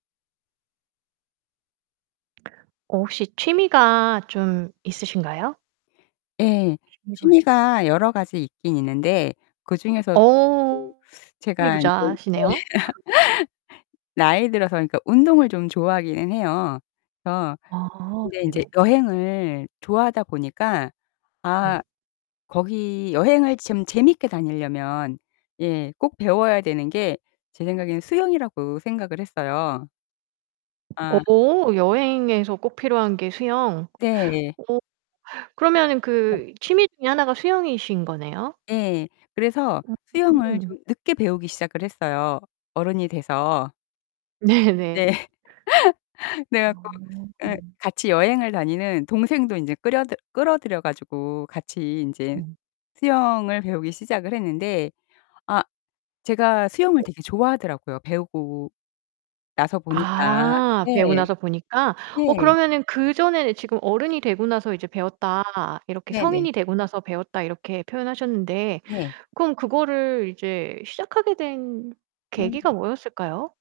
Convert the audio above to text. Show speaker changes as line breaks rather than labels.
어 혹시 취미가 좀 있으신가요?
예.
1 월.
취미가 여러 가지 있기는 있는데 그중에서 [unintelligible]
어. 취미
제가 인제 예.
부자시네요.
나이 들어서 그러니까 운동을 좀 좋아하기는 해요. 어
아
근데 인제
네네.
여행을 좋아하다 보니까
네.
아 거기 여행을 좀 재밌게 다니려면 예 꼭 배워야 되는 게 제 생각에는 수영이라고 생각을 했어요. 아.
오 여행에서 꼭 필요한 게 수영.
네.
어 그러면은
예.
그 취미 중에 하나가 수영이신 거네요?
예. 그래서 수영을
음.
좀 늦게 배우기 시작을 했어요 어른이 돼서.
네. 네.
예. 그래 갖고 예
어.
같이 여행을 다니는 동생도 인제 끌여들 끌어들여 가지고 같이 인제
네.
수영을 배우기 시작을 했는데 아 제가 수영을 되게 좋아하더라고요 배우고 나서 보니까.
아 배우고
네.
나서 보니까. 어
예.
그러면은 그전에는 지금 "어른이 되고 나서 이제 배웠다. 이렇게
네네.
성인이 되고 나서 배웠다." 이렇게 표현하셨는데
네.
그럼 그거를 이제 시작하게 된
음.
계기가 뭐였을까요?